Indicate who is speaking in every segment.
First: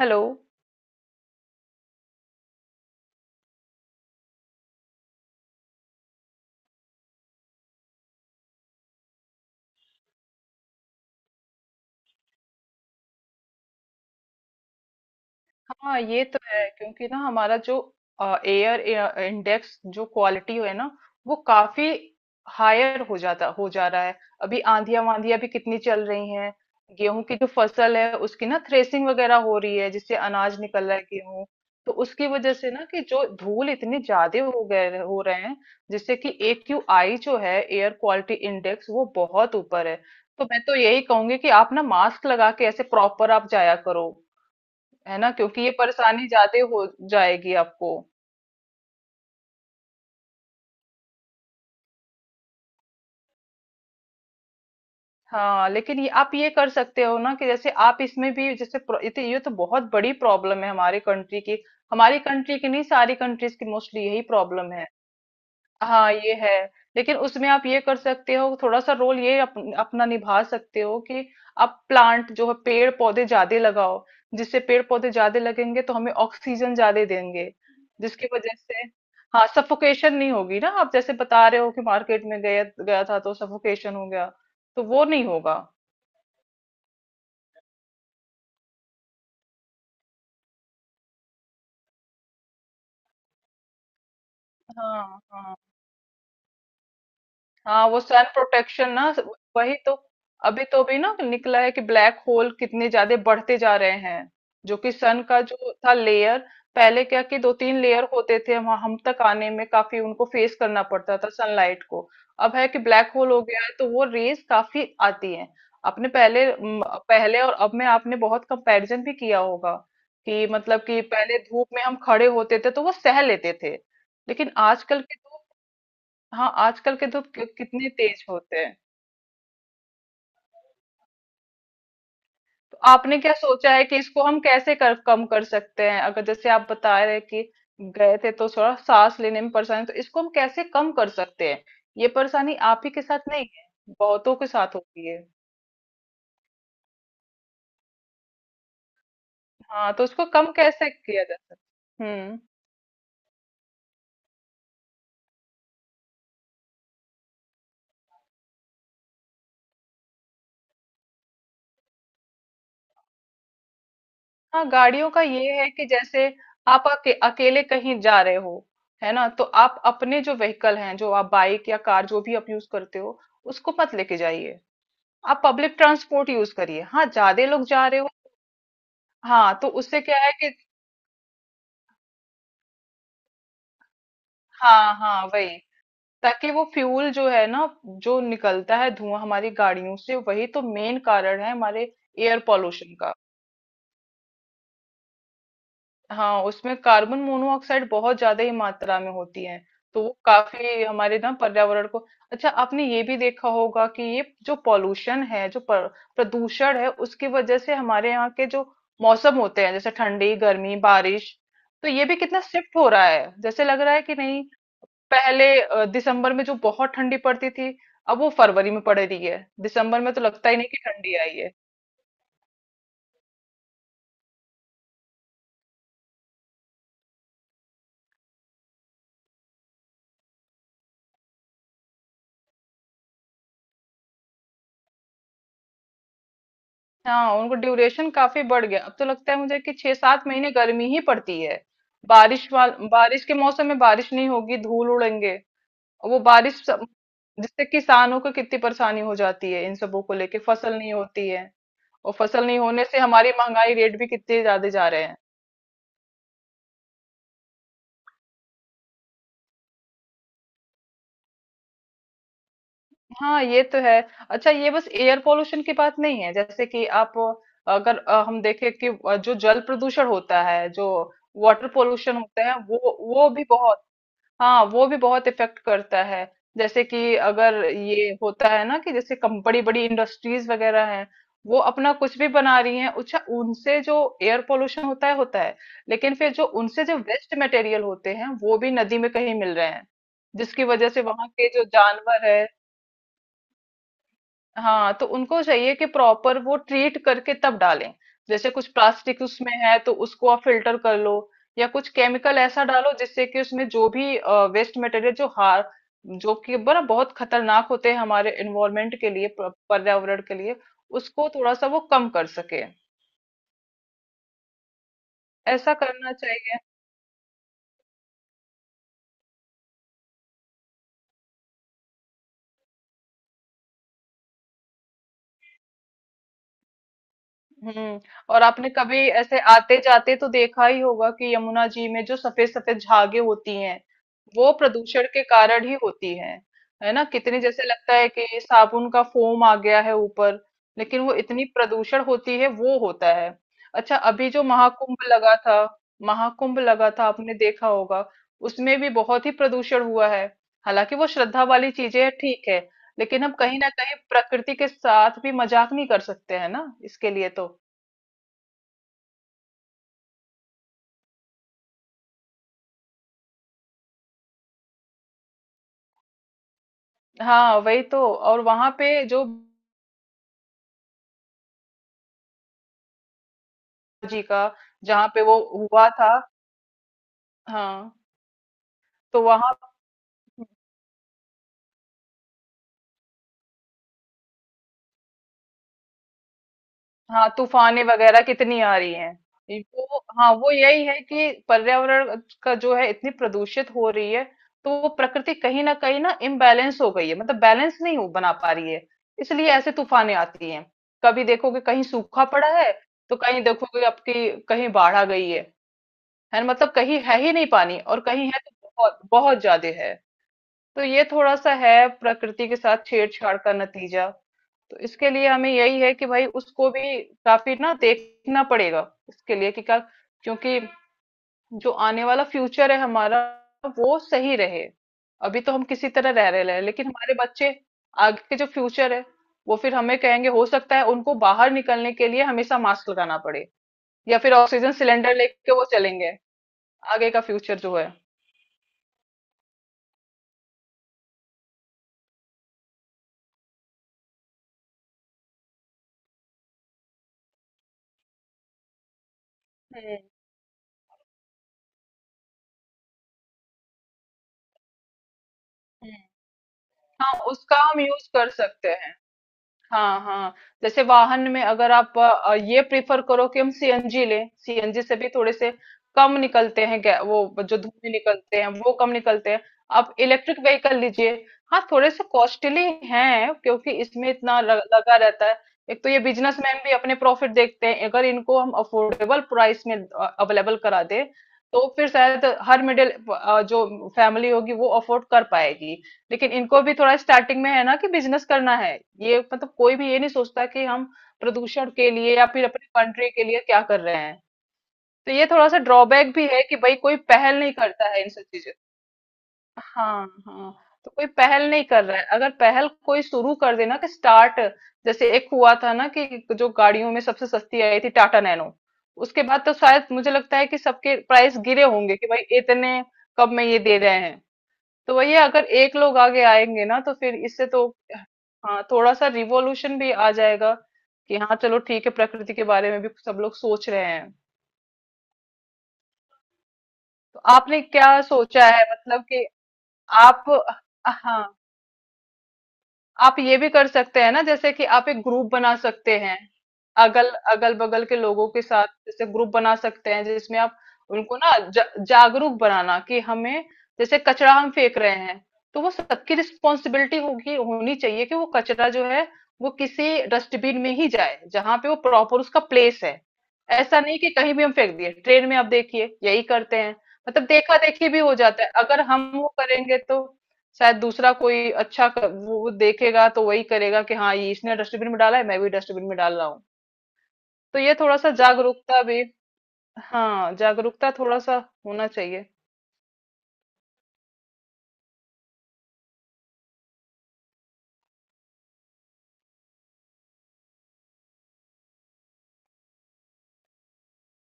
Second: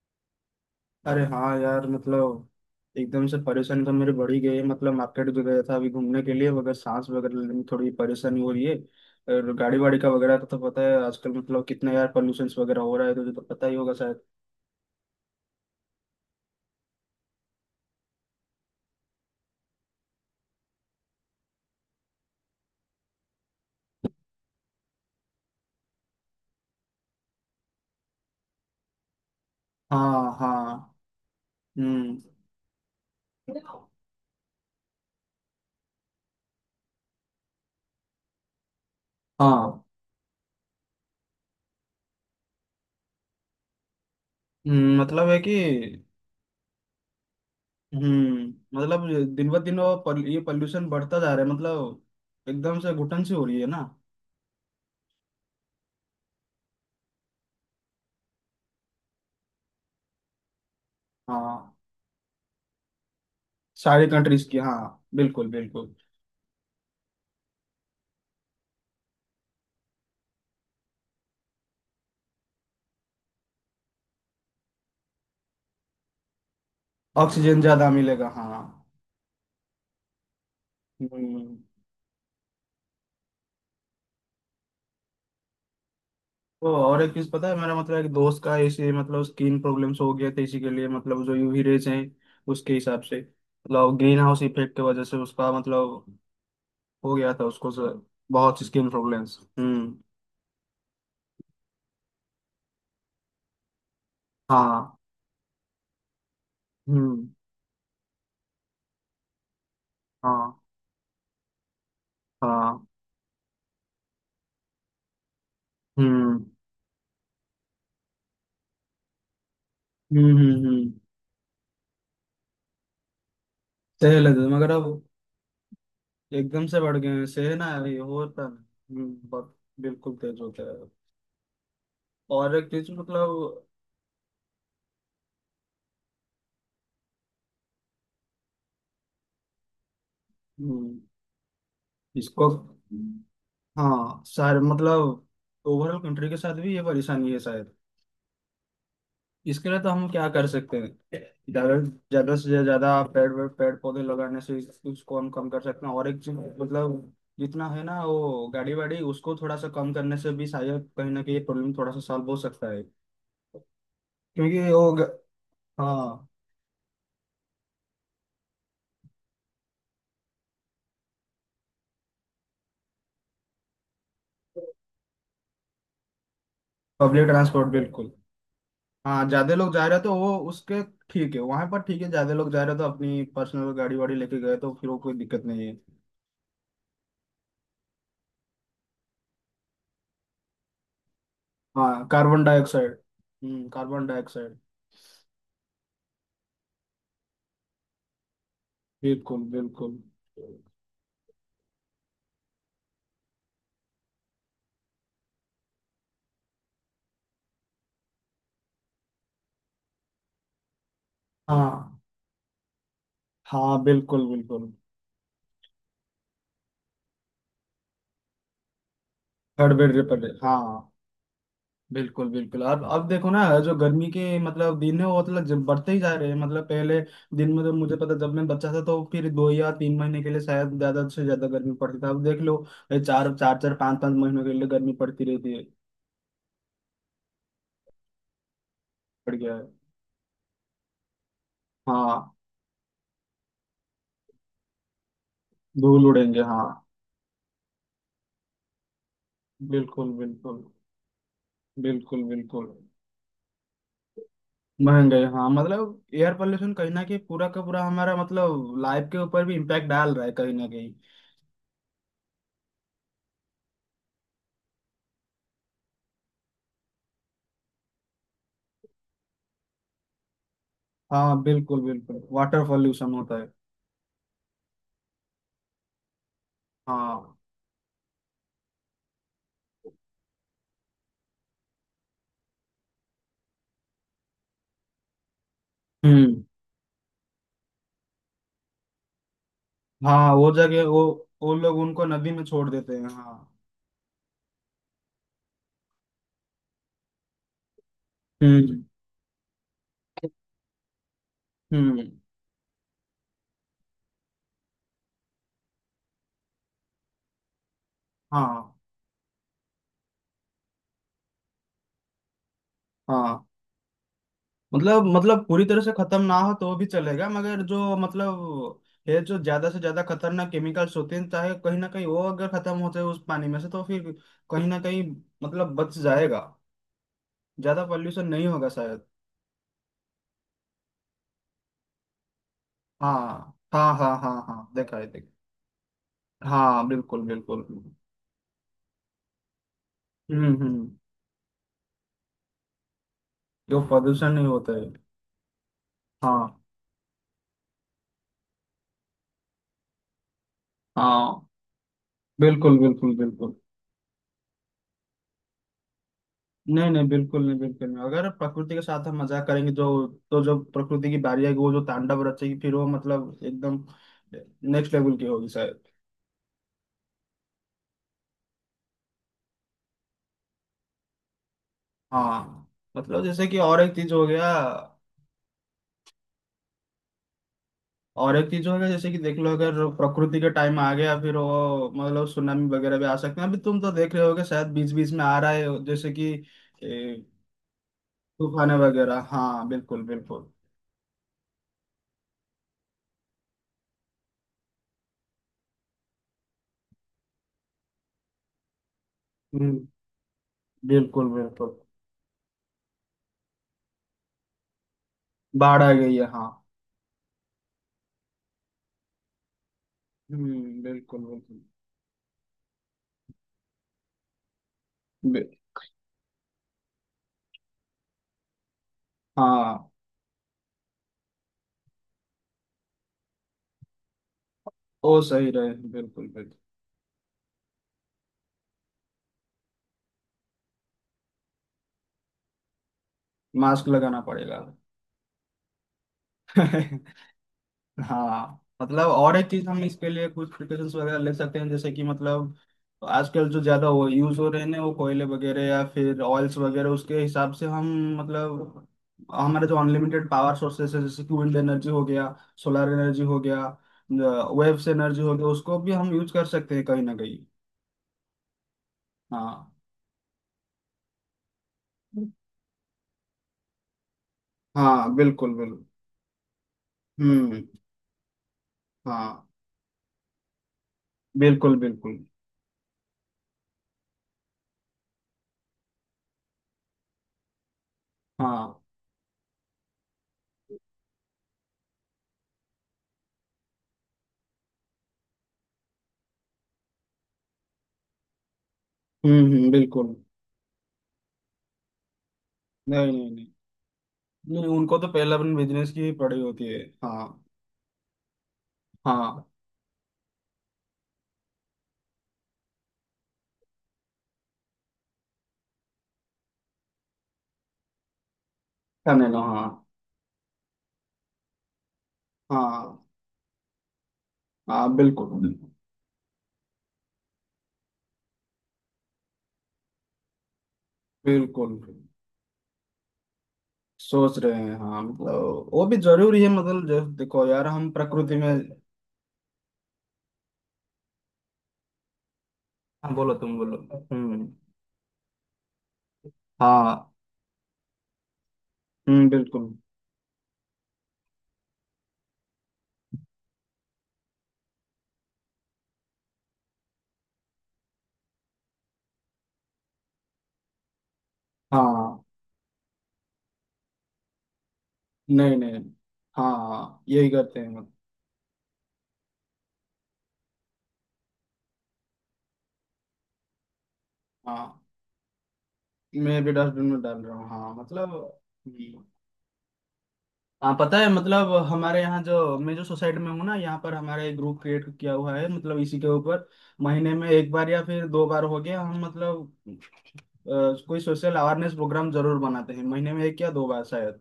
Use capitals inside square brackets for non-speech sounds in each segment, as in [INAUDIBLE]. Speaker 1: Hello.
Speaker 2: अरे हाँ यार मतलब एकदम से परेशानी तो मेरी बढ़ ही गई है। मतलब मार्केट जो गया था अभी घूमने के लिए वगैरह सांस वगैरह लेने में थोड़ी परेशानी हो रही है। और गाड़ी वाड़ी का वगैरह का तो पता है, आजकल मतलब कितना यार पोल्यूशन वगैरह हो रहा है, तुझे तो पता ही होगा शायद।
Speaker 1: हाँ ये तो है क्योंकि ना हमारा जो एयर इंडेक्स जो क्वालिटी है ना वो काफी हायर हो जा रहा है। अभी आंधियां वांधियां भी कितनी चल रही हैं। गेहूं की जो फसल है उसकी ना थ्रेसिंग वगैरह हो रही है जिससे
Speaker 2: हाँ
Speaker 1: अनाज निकल
Speaker 2: हाँ।
Speaker 1: रहा है गेहूं, तो
Speaker 2: हम्म।
Speaker 1: उसकी वजह से ना कि जो धूल इतने ज्यादा हो रहे हैं, जिससे कि AQI जो है एयर क्वालिटी इंडेक्स वो बहुत
Speaker 2: हाँ।
Speaker 1: ऊपर है। तो मैं तो यही कहूंगी कि आप ना मास्क लगा के ऐसे प्रॉपर आप जाया करो, है
Speaker 2: मतलब
Speaker 1: ना?
Speaker 2: है कि।
Speaker 1: क्योंकि ये परेशानी ज्यादा हो जाएगी आपको।
Speaker 2: हम्म। मतलब दिन ब दिन वो ये पॉल्यूशन बढ़ता जा रहा है मतलब। एकदम से घुटन सी हो रही है ना।
Speaker 1: हाँ, लेकिन ये आप ये कर सकते हो ना कि जैसे आप इसमें भी जैसे ये तो बहुत बड़ी प्रॉब्लम है हमारी कंट्री की।
Speaker 2: हाँ।
Speaker 1: हमारी कंट्री की नहीं, सारी कंट्रीज की
Speaker 2: सारी
Speaker 1: मोस्टली यही
Speaker 2: कंट्रीज की,
Speaker 1: प्रॉब्लम
Speaker 2: हाँ,
Speaker 1: है।
Speaker 2: बिल्कुल बिल्कुल।
Speaker 1: हाँ ये है। लेकिन उसमें आप ये कर सकते हो, थोड़ा सा रोल ये अपना निभा सकते हो कि आप प्लांट जो है पेड़ पौधे ज्यादा लगाओ। जिससे पेड़ पौधे ज्यादा लगेंगे तो हमें ऑक्सीजन ज्यादा देंगे,
Speaker 2: ऑक्सीजन ज्यादा मिलेगा,
Speaker 1: जिसकी
Speaker 2: हाँ।
Speaker 1: वजह से, हाँ, सफोकेशन नहीं होगी ना। आप जैसे बता
Speaker 2: हम्म।
Speaker 1: रहे हो कि मार्केट में गया गया था तो सफोकेशन हो गया, तो वो नहीं होगा।
Speaker 2: वो और एक चीज पता है, मेरा मतलब एक दोस्त का ऐसे मतलब स्किन प्रॉब्लम्स हो गया था इसी के लिए, मतलब जो यूवी रेज हैं उसके हिसाब से मतलब ग्रीन हाउस इफेक्ट की वजह से
Speaker 1: हाँ
Speaker 2: उसका
Speaker 1: हाँ
Speaker 2: मतलब हो गया था उसको से।
Speaker 1: हाँ, वो सन
Speaker 2: बहुत स्किन
Speaker 1: प्रोटेक्शन ना।
Speaker 2: प्रॉब्लम्स।
Speaker 1: वही तो।
Speaker 2: हम्म।
Speaker 1: अभी तो भी ना निकला है कि ब्लैक होल कितने ज्यादा बढ़ते जा रहे हैं, जो कि
Speaker 2: हाँ।
Speaker 1: सन का जो था लेयर। पहले क्या
Speaker 2: हम्म।
Speaker 1: कि दो तीन लेयर होते थे, हम तक आने में काफी उनको
Speaker 2: हाँ
Speaker 1: फेस करना पड़ता था सनलाइट को। अब है कि
Speaker 2: हाँ।
Speaker 1: ब्लैक होल हो गया है तो वो रेज काफी आती है। आपने
Speaker 2: हम्म
Speaker 1: पहले और अब में आपने बहुत कंपैरिजन भी किया होगा कि
Speaker 2: हम्म।
Speaker 1: मतलब
Speaker 2: हम्म।
Speaker 1: कि पहले धूप में हम खड़े होते थे तो वो सह लेते थे।
Speaker 2: सही लगे
Speaker 1: लेकिन
Speaker 2: मगर अब
Speaker 1: आजकल के तो, हाँ,
Speaker 2: एकदम से बढ़
Speaker 1: आजकल के
Speaker 2: गए हैं,
Speaker 1: धूप
Speaker 2: सही ना,
Speaker 1: कितने
Speaker 2: ये
Speaker 1: तेज
Speaker 2: होता है,
Speaker 1: होते हैं।
Speaker 2: हम्म, बहुत। बिल्कुल तेज होता है। और एक
Speaker 1: तो
Speaker 2: चीज
Speaker 1: आपने क्या
Speaker 2: मतलब।
Speaker 1: सोचा है कि इसको हम कैसे कम कर सकते हैं? अगर जैसे आप बता रहे हैं कि गए थे तो थोड़ा सांस लेने में परेशानी, तो इसको हम कैसे कम
Speaker 2: हम्म।
Speaker 1: कर सकते हैं? ये
Speaker 2: इसको।
Speaker 1: परेशानी आप ही के साथ नहीं है,
Speaker 2: हाँ
Speaker 1: बहुतों के
Speaker 2: शायद
Speaker 1: साथ होती है।
Speaker 2: मतलब ओवरऑल कंट्री के साथ भी ये परेशानी है शायद। इसके लिए तो
Speaker 1: हाँ तो
Speaker 2: हम
Speaker 1: उसको
Speaker 2: क्या कर
Speaker 1: कम
Speaker 2: सकते हैं?
Speaker 1: कैसे किया जा
Speaker 2: ज्यादा,
Speaker 1: सकता है?
Speaker 2: ज्यादा
Speaker 1: हम्म।
Speaker 2: से ज्यादा पेड़, पेड़ पौधे लगाने से इसको हम कम कर सकते हैं। और एक चीज मतलब जितना है ना वो गाड़ी वाड़ी उसको थोड़ा सा कम करने से भी शायद कहीं ना कहीं प्रॉब्लम थोड़ा सा सॉल्व हो सकता है। क्योंकि
Speaker 1: हाँ,
Speaker 2: वो
Speaker 1: गाड़ियों
Speaker 2: ग-
Speaker 1: का ये है कि जैसे
Speaker 2: हाँ।
Speaker 1: आप अकेले कहीं जा रहे हो, है ना? तो आप अपने जो व्हीकल हैं, जो आप बाइक या कार जो भी आप यूज करते हो, उसको मत लेके जाइए। आप पब्लिक ट्रांसपोर्ट यूज करिए। हाँ,
Speaker 2: पब्लिक
Speaker 1: ज्यादा लोग
Speaker 2: ट्रांसपोर्ट
Speaker 1: जा रहे हो।
Speaker 2: बिल्कुल। हाँ, ज्यादा
Speaker 1: हाँ तो
Speaker 2: लोग जा रहे
Speaker 1: उससे
Speaker 2: हैं तो
Speaker 1: क्या है
Speaker 2: वो
Speaker 1: कि,
Speaker 2: उसके। ठीक है, वहां पर ठीक है, ज्यादा लोग जा रहे हैं तो अपनी पर्सनल गाड़ी वाड़ी लेके गए तो फिर
Speaker 1: हाँ
Speaker 2: वो कोई
Speaker 1: हाँ,
Speaker 2: दिक्कत
Speaker 1: वही,
Speaker 2: नहीं है।
Speaker 1: ताकि वो फ्यूल जो है ना, जो निकलता है धुआं हमारी गाड़ियों से, वही तो मेन कारण है हमारे
Speaker 2: हाँ,
Speaker 1: एयर
Speaker 2: कार्बन
Speaker 1: पॉल्यूशन
Speaker 2: डाइऑक्साइड।
Speaker 1: का।
Speaker 2: हम्म, कार्बन डाइऑक्साइड।
Speaker 1: हाँ, उसमें कार्बन मोनोऑक्साइड बहुत ज्यादा ही मात्रा में
Speaker 2: बिल्कुल
Speaker 1: होती है,
Speaker 2: बिल्कुल।
Speaker 1: तो वो काफी हमारे ना पर्यावरण को। अच्छा, आपने ये भी देखा होगा कि ये जो पॉल्यूशन है, जो प्रदूषण है, उसकी वजह से हमारे यहाँ के जो मौसम होते हैं जैसे ठंडी, गर्मी, बारिश, तो
Speaker 2: हाँ।
Speaker 1: ये भी कितना शिफ्ट हो रहा है, जैसे लग
Speaker 2: हाँ
Speaker 1: रहा है कि
Speaker 2: बिल्कुल
Speaker 1: नहीं?
Speaker 2: बिल्कुल।
Speaker 1: पहले दिसंबर में जो बहुत ठंडी पड़ती थी, अब वो फरवरी में पड़ रही है।
Speaker 2: थर्ड बेड
Speaker 1: दिसंबर में तो
Speaker 2: रिपेयर,
Speaker 1: लगता ही
Speaker 2: हाँ।
Speaker 1: नहीं कि ठंडी आई है।
Speaker 2: बिल्कुल बिल्कुल। अब देखो ना, जो गर्मी के मतलब दिन है वो मतलब जब बढ़ते ही जा रहे हैं, मतलब पहले दिन में तो मुझे पता जब मैं बच्चा था तो फिर दो या तीन महीने के लिए शायद ज्यादा से ज्यादा गर्मी पड़ती था, अब देख लो ये चार चार चार पाँच पाँच महीनों के लिए गर्मी पड़ती रहती है।
Speaker 1: हाँ, उनको ड्यूरेशन काफी बढ़ गया। अब तो लगता
Speaker 2: पड़
Speaker 1: है
Speaker 2: गया
Speaker 1: मुझे कि
Speaker 2: है।
Speaker 1: 6-7 महीने गर्मी ही पड़ती है।
Speaker 2: हाँ।
Speaker 1: बारिश के मौसम में बारिश नहीं होगी, धूल उड़ेंगे।
Speaker 2: धूल
Speaker 1: और वो
Speaker 2: उड़ेंगे,
Speaker 1: बारिश
Speaker 2: हाँ।
Speaker 1: जिससे किसानों को कितनी परेशानी हो जाती है, इन सबों
Speaker 2: बिल्कुल
Speaker 1: को लेके
Speaker 2: बिल्कुल।
Speaker 1: फसल नहीं होती है। और
Speaker 2: बिल्कुल
Speaker 1: फसल नहीं
Speaker 2: बिल्कुल।
Speaker 1: होने से हमारी महंगाई रेट भी कितने ज्यादा जा रहे हैं।
Speaker 2: महंगाई, हाँ, मतलब एयर पोल्यूशन कहीं ना कहीं पूरा का पूरा हमारा मतलब लाइफ के ऊपर भी इम्पैक्ट डाल रहा है कहीं ना कहीं।
Speaker 1: हाँ ये तो है। अच्छा, ये बस एयर पोल्यूशन की बात नहीं है, जैसे कि आप अगर हम देखें कि जो जल प्रदूषण होता है, जो
Speaker 2: हाँ
Speaker 1: वाटर
Speaker 2: बिल्कुल
Speaker 1: पोल्यूशन
Speaker 2: बिल्कुल,
Speaker 1: होता है,
Speaker 2: वाटर
Speaker 1: वो
Speaker 2: पोल्यूशन
Speaker 1: वो
Speaker 2: होता
Speaker 1: भी
Speaker 2: है।
Speaker 1: बहुत, हाँ वो भी बहुत इफेक्ट करता है। जैसे कि
Speaker 2: हाँ।
Speaker 1: अगर ये होता है ना कि जैसे कम बड़ी बड़ी इंडस्ट्रीज वगैरह हैं, वो अपना कुछ भी बना रही हैं। अच्छा, उनसे जो एयर पोल्यूशन होता है, लेकिन फिर
Speaker 2: हम्म।
Speaker 1: जो उनसे जो वेस्ट मटेरियल होते हैं, वो भी नदी में कहीं मिल रहे हैं,
Speaker 2: हाँ वो
Speaker 1: जिसकी
Speaker 2: जगह
Speaker 1: वजह से
Speaker 2: वो
Speaker 1: वहां के
Speaker 2: वो
Speaker 1: जो
Speaker 2: लोग उनको
Speaker 1: जानवर
Speaker 2: नदी में
Speaker 1: है।
Speaker 2: छोड़ देते हैं, हाँ।
Speaker 1: हाँ तो उनको चाहिए कि प्रॉपर वो ट्रीट करके तब डालें। जैसे कुछ
Speaker 2: हम्म
Speaker 1: प्लास्टिक उसमें है तो उसको आप फिल्टर कर लो, या कुछ
Speaker 2: हम्म।
Speaker 1: केमिकल ऐसा डालो जिससे कि उसमें जो भी वेस्ट मटेरियल जो कि बड़ा बहुत खतरनाक होते हैं हमारे
Speaker 2: हाँ।
Speaker 1: एनवायरमेंट के लिए, पर्यावरण के लिए, उसको थोड़ा सा वो कम कर सके।
Speaker 2: हाँ। मतलब पूरी
Speaker 1: ऐसा
Speaker 2: तरह से
Speaker 1: करना।
Speaker 2: खत्म ना हो तो भी चलेगा, मगर जो मतलब ये जो ज्यादा से ज्यादा खतरनाक केमिकल्स होते हैं, चाहे कहीं ना कहीं वो अगर खत्म होते हैं उस पानी में से तो फिर कहीं ना कहीं मतलब बच जाएगा, ज्यादा
Speaker 1: हम्म।
Speaker 2: पॉल्यूशन
Speaker 1: और
Speaker 2: नहीं होगा
Speaker 1: आपने कभी
Speaker 2: शायद।
Speaker 1: ऐसे आते जाते तो देखा ही होगा कि यमुना जी में जो सफेद सफेद
Speaker 2: हाँ
Speaker 1: झागे होती हैं,
Speaker 2: हाँ हाँ हाँ
Speaker 1: वो
Speaker 2: हाँ, देखा है,
Speaker 1: प्रदूषण के
Speaker 2: देखा।
Speaker 1: कारण ही होती हैं,
Speaker 2: हाँ
Speaker 1: है ना?
Speaker 2: बिल्कुल
Speaker 1: कितनी
Speaker 2: बिल्कुल।
Speaker 1: जैसे लगता है कि साबुन का फोम आ गया है ऊपर,
Speaker 2: हम्म।
Speaker 1: लेकिन वो इतनी प्रदूषण होती है वो होता है।
Speaker 2: जो
Speaker 1: अच्छा, अभी
Speaker 2: प्रदूषण
Speaker 1: जो
Speaker 2: नहीं होता है।
Speaker 1: महाकुंभ लगा था,
Speaker 2: हाँ।
Speaker 1: महाकुंभ लगा था, आपने देखा होगा। उसमें भी बहुत ही प्रदूषण हुआ है। हालांकि वो
Speaker 2: हाँ
Speaker 1: श्रद्धा वाली चीजें हैं, ठीक है,
Speaker 2: बिल्कुल बिल्कुल
Speaker 1: लेकिन हम
Speaker 2: बिल्कुल।
Speaker 1: कहीं ना कहीं प्रकृति के साथ भी मजाक नहीं कर सकते हैं ना,
Speaker 2: नहीं नहीं
Speaker 1: इसके लिए
Speaker 2: बिल्कुल
Speaker 1: तो।
Speaker 2: नहीं बिल्कुल नहीं, अगर प्रकृति के साथ हम मजाक करेंगे जो तो जो प्रकृति की बारी आएगी वो जो तांडव रचेगी फिर वो मतलब एकदम नेक्स्ट लेवल की होगी शायद।
Speaker 1: हाँ वही तो। और वहां पे जो
Speaker 2: हाँ। मतलब जैसे कि और एक चीज
Speaker 1: जी
Speaker 2: हो
Speaker 1: का
Speaker 2: गया।
Speaker 1: जहाँ पे वो हुआ था, हाँ
Speaker 2: और एक चीज होगा जैसे कि
Speaker 1: तो
Speaker 2: देख लो,
Speaker 1: वहां।
Speaker 2: अगर प्रकृति के टाइम आ गया फिर वो मतलब सुनामी वगैरह भी आ सकते हैं, अभी तुम तो देख रहे होगे शायद, बीच बीच में आ रहा है जैसे कि। ए,
Speaker 1: हाँ, तूफानें वगैरह कितनी
Speaker 2: तूफान
Speaker 1: आ रही हैं।
Speaker 2: वगैरह,
Speaker 1: ये
Speaker 2: हाँ
Speaker 1: वो,
Speaker 2: बिल्कुल
Speaker 1: हाँ,
Speaker 2: बिल्कुल।
Speaker 1: वो यही है कि पर्यावरण का जो है इतनी प्रदूषित हो रही है, तो वो प्रकृति कहीं ना इम्बैलेंस हो गई है, मतलब बैलेंस नहीं हो बना पा रही है, इसलिए ऐसे
Speaker 2: हम्म
Speaker 1: तूफानें आती हैं। कभी
Speaker 2: बिल्कुल
Speaker 1: देखोगे
Speaker 2: बिल्कुल।
Speaker 1: कहीं सूखा पड़ा है, तो कहीं देखोगे आपकी कहीं बाढ़ आ गई है
Speaker 2: बाढ़ आ गई है,
Speaker 1: है ना?
Speaker 2: हाँ।
Speaker 1: मतलब कहीं है ही नहीं पानी, और कहीं है तो बहुत बहुत ज्यादा है। तो ये
Speaker 2: बिल्कुल
Speaker 1: थोड़ा सा
Speaker 2: बिल्कुल।
Speaker 1: है प्रकृति के साथ छेड़छाड़ का नतीजा। तो इसके लिए हमें
Speaker 2: बि-
Speaker 1: यही है कि भाई उसको भी काफी ना देखना पड़ेगा इसके लिए, कि क्या,
Speaker 2: हाँ।
Speaker 1: क्योंकि जो आने वाला फ्यूचर है हमारा, वो सही रहे।
Speaker 2: वो
Speaker 1: अभी
Speaker 2: सही
Speaker 1: तो हम
Speaker 2: रहे,
Speaker 1: किसी तरह
Speaker 2: बिल्कुल
Speaker 1: रह रहे
Speaker 2: बिल्कुल।
Speaker 1: हैं, लेकिन हमारे बच्चे आगे के जो फ्यूचर है, वो फिर हमें कहेंगे। हो सकता है उनको बाहर निकलने के लिए हमेशा मास्क लगाना पड़े,
Speaker 2: मास्क
Speaker 1: या
Speaker 2: लगाना
Speaker 1: फिर
Speaker 2: पड़ेगा।
Speaker 1: ऑक्सीजन सिलेंडर लेके वो चलेंगे आगे का
Speaker 2: [LAUGHS]
Speaker 1: फ्यूचर जो है।
Speaker 2: हाँ मतलब और एक चीज, हम इसके लिए कुछ प्रिकॉशंस वगैरह ले सकते हैं जैसे कि, मतलब तो आजकल जो ज्यादा वो यूज हो रहे हैं ना वो कोयले वगैरह या फिर ऑयल्स वगैरह, उसके हिसाब से हम मतलब हमारे जो
Speaker 1: हम्म।
Speaker 2: अनलिमिटेड पावर सोर्सेस है जैसे कि विंड एनर्जी हो गया, सोलर एनर्जी हो गया, वेव्स एनर्जी हो गया, उसको भी
Speaker 1: हम्म।
Speaker 2: हम यूज कर सकते हैं कहीं
Speaker 1: हाँ,
Speaker 2: ना कहीं।
Speaker 1: उसका हम यूज कर सकते हैं।
Speaker 2: हाँ।
Speaker 1: हाँ हाँ। जैसे वाहन में अगर आप ये प्रिफर करो कि हम सीएनजी लें, सीएनजी से
Speaker 2: हाँ
Speaker 1: भी थोड़े से
Speaker 2: बिल्कुल बिल्कुल।
Speaker 1: कम निकलते हैं वो जो
Speaker 2: हम्म।
Speaker 1: धुएं निकलते हैं वो कम निकलते हैं।
Speaker 2: हाँ
Speaker 1: आप इलेक्ट्रिक व्हीकल लीजिए। हाँ,
Speaker 2: बिल्कुल
Speaker 1: थोड़े से
Speaker 2: बिल्कुल।
Speaker 1: कॉस्टली हैं, क्योंकि इसमें इतना लगा रहता है। एक तो ये बिजनेसमैन भी अपने प्रॉफिट देखते हैं। अगर इनको हम
Speaker 2: हाँ।
Speaker 1: अफोर्डेबल प्राइस में अवेलेबल करा दे, तो फिर शायद हर मिडिल जो फैमिली होगी वो अफोर्ड कर पाएगी। लेकिन इनको भी थोड़ा स्टार्टिंग में है ना कि बिजनेस करना है, ये मतलब कोई भी ये नहीं
Speaker 2: बिल्कुल।
Speaker 1: सोचता कि हम प्रदूषण के लिए या फिर अपनी
Speaker 2: नहीं
Speaker 1: कंट्री के
Speaker 2: नहीं
Speaker 1: लिए
Speaker 2: नहीं,
Speaker 1: क्या कर रहे हैं।
Speaker 2: नहीं उनको तो
Speaker 1: तो ये
Speaker 2: पहले
Speaker 1: थोड़ा
Speaker 2: अपने
Speaker 1: सा
Speaker 2: बिजनेस की ही
Speaker 1: ड्रॉबैक भी
Speaker 2: पड़ी
Speaker 1: है कि
Speaker 2: होती
Speaker 1: भाई
Speaker 2: है।
Speaker 1: कोई पहल
Speaker 2: हाँ।
Speaker 1: नहीं करता है इन सब चीजों।
Speaker 2: हाँ,
Speaker 1: हाँ हाँ। तो कोई पहल नहीं कर रहा है। अगर पहल कोई शुरू कर देना कि स्टार्ट, जैसे एक हुआ था ना कि जो गाड़ियों में सबसे सस्ती आई थी टाटा नैनो, उसके
Speaker 2: करने लो,
Speaker 1: बाद तो
Speaker 2: हाँ।
Speaker 1: शायद मुझे लगता है कि सबके प्राइस गिरे होंगे कि भाई इतने
Speaker 2: हाँ।
Speaker 1: कब में ये दे रहे हैं।
Speaker 2: हाँ
Speaker 1: तो वही है, अगर
Speaker 2: बिल्कुल
Speaker 1: एक लोग आगे आएंगे ना तो फिर इससे तो, हाँ, थोड़ा सा रिवॉल्यूशन भी आ जाएगा कि हाँ चलो
Speaker 2: बिल्कुल,
Speaker 1: ठीक है प्रकृति के बारे में भी सब लोग सोच रहे हैं।
Speaker 2: सोच रहे हैं, हाँ, मतलब वो भी जरूरी है, मतलब जब
Speaker 1: तो
Speaker 2: देखो
Speaker 1: आपने
Speaker 2: यार हम
Speaker 1: क्या
Speaker 2: प्रकृति
Speaker 1: सोचा
Speaker 2: में।
Speaker 1: है मतलब कि आप, हाँ,
Speaker 2: हाँ
Speaker 1: आप
Speaker 2: बोलो,
Speaker 1: ये भी
Speaker 2: तुम
Speaker 1: कर
Speaker 2: बोलो।
Speaker 1: सकते हैं ना
Speaker 2: हम्म।
Speaker 1: जैसे कि आप एक ग्रुप बना सकते हैं,
Speaker 2: हाँ।
Speaker 1: अगल अगल बगल के लोगों के साथ, जैसे ग्रुप बना
Speaker 2: बिल्कुल।
Speaker 1: सकते हैं जिसमें आप उनको ना जागरूक बनाना कि हमें जैसे कचरा हम फेंक रहे हैं, तो वो सबकी रिस्पॉन्सिबिलिटी होगी होनी चाहिए कि वो कचरा जो है वो किसी डस्टबिन में ही जाए, जहां पे वो प्रॉपर
Speaker 2: हाँ।
Speaker 1: उसका प्लेस है। ऐसा नहीं कि कहीं भी हम फेंक दिए, ट्रेन में आप
Speaker 2: नहीं नहीं,
Speaker 1: देखिए यही
Speaker 2: हाँ
Speaker 1: करते हैं।
Speaker 2: हाँ
Speaker 1: मतलब
Speaker 2: यही
Speaker 1: देखा
Speaker 2: करते हैं
Speaker 1: देखी
Speaker 2: मतलब।
Speaker 1: भी हो जाता है। अगर हम वो करेंगे तो शायद दूसरा कोई अच्छा वो देखेगा तो वही करेगा कि हाँ ये इसने
Speaker 2: हाँ,
Speaker 1: डस्टबिन में डाला है, मैं भी डस्टबिन में डाल रहा
Speaker 2: मैं
Speaker 1: हूँ।
Speaker 2: भी डस्टबिन में डाल रहा हूँ,
Speaker 1: तो
Speaker 2: हाँ
Speaker 1: ये थोड़ा सा
Speaker 2: मतलब।
Speaker 1: जागरूकता भी,
Speaker 2: हम्म।
Speaker 1: हाँ,
Speaker 2: हाँ
Speaker 1: जागरूकता
Speaker 2: पता है,
Speaker 1: थोड़ा सा
Speaker 2: मतलब
Speaker 1: होना
Speaker 2: हमारे यहाँ
Speaker 1: चाहिए।
Speaker 2: जो मैं जो सोसाइटी में हूँ ना, यहाँ पर हमारा एक ग्रुप क्रिएट किया हुआ है मतलब इसी के ऊपर। महीने में एक बार या फिर दो बार हो गया, हम मतलब अ, कोई सोशल अवेयरनेस प्रोग्राम जरूर बनाते हैं महीने में एक या दो बार शायद।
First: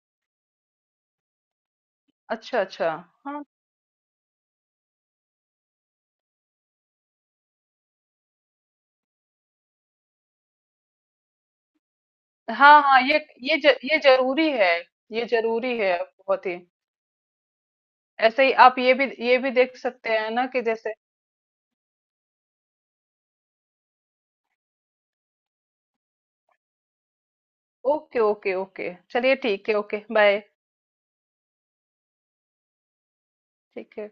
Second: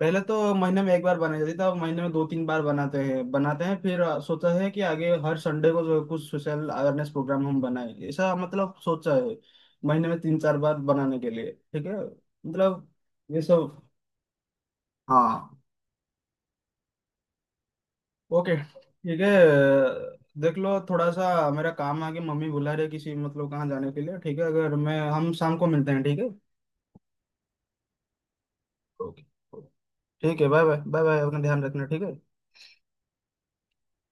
Speaker 2: पहले तो महीने में एक बार बनाई जाती थी, अब महीने में दो तीन
Speaker 1: अच्छा
Speaker 2: बार
Speaker 1: अच्छा।
Speaker 2: बनाते हैं
Speaker 1: हाँ
Speaker 2: बनाते हैं, फिर सोचा है कि आगे हर संडे को जो कुछ सोशल अवेयरनेस प्रोग्राम हम बनाएं ऐसा, मतलब सोचा है। महीने में तीन चार बार बनाने के लिए ठीक है,
Speaker 1: हाँ
Speaker 2: मतलब
Speaker 1: हाँ,
Speaker 2: ये सब।
Speaker 1: ये जरूरी है। ये
Speaker 2: हाँ।
Speaker 1: जरूरी है, बहुत ही। ऐसे ही
Speaker 2: ओके
Speaker 1: आप ये भी
Speaker 2: ठीक है,
Speaker 1: ये भी देख सकते हैं ना
Speaker 2: देख
Speaker 1: कि
Speaker 2: लो
Speaker 1: जैसे,
Speaker 2: थोड़ा सा, मेरा काम आगे मम्मी बुला रही है किसी मतलब कहाँ जाने के लिए, ठीक है अगर, मैं हम शाम को मिलते हैं ठीक है।
Speaker 1: ओके ओके ओके,
Speaker 2: ओके
Speaker 1: चलिए ठीक है, ओके
Speaker 2: ठीक
Speaker 1: बाय,
Speaker 2: है, बाय बाय बाय बाय, अपना ध्यान रखना ठीक है।
Speaker 1: ठीक है।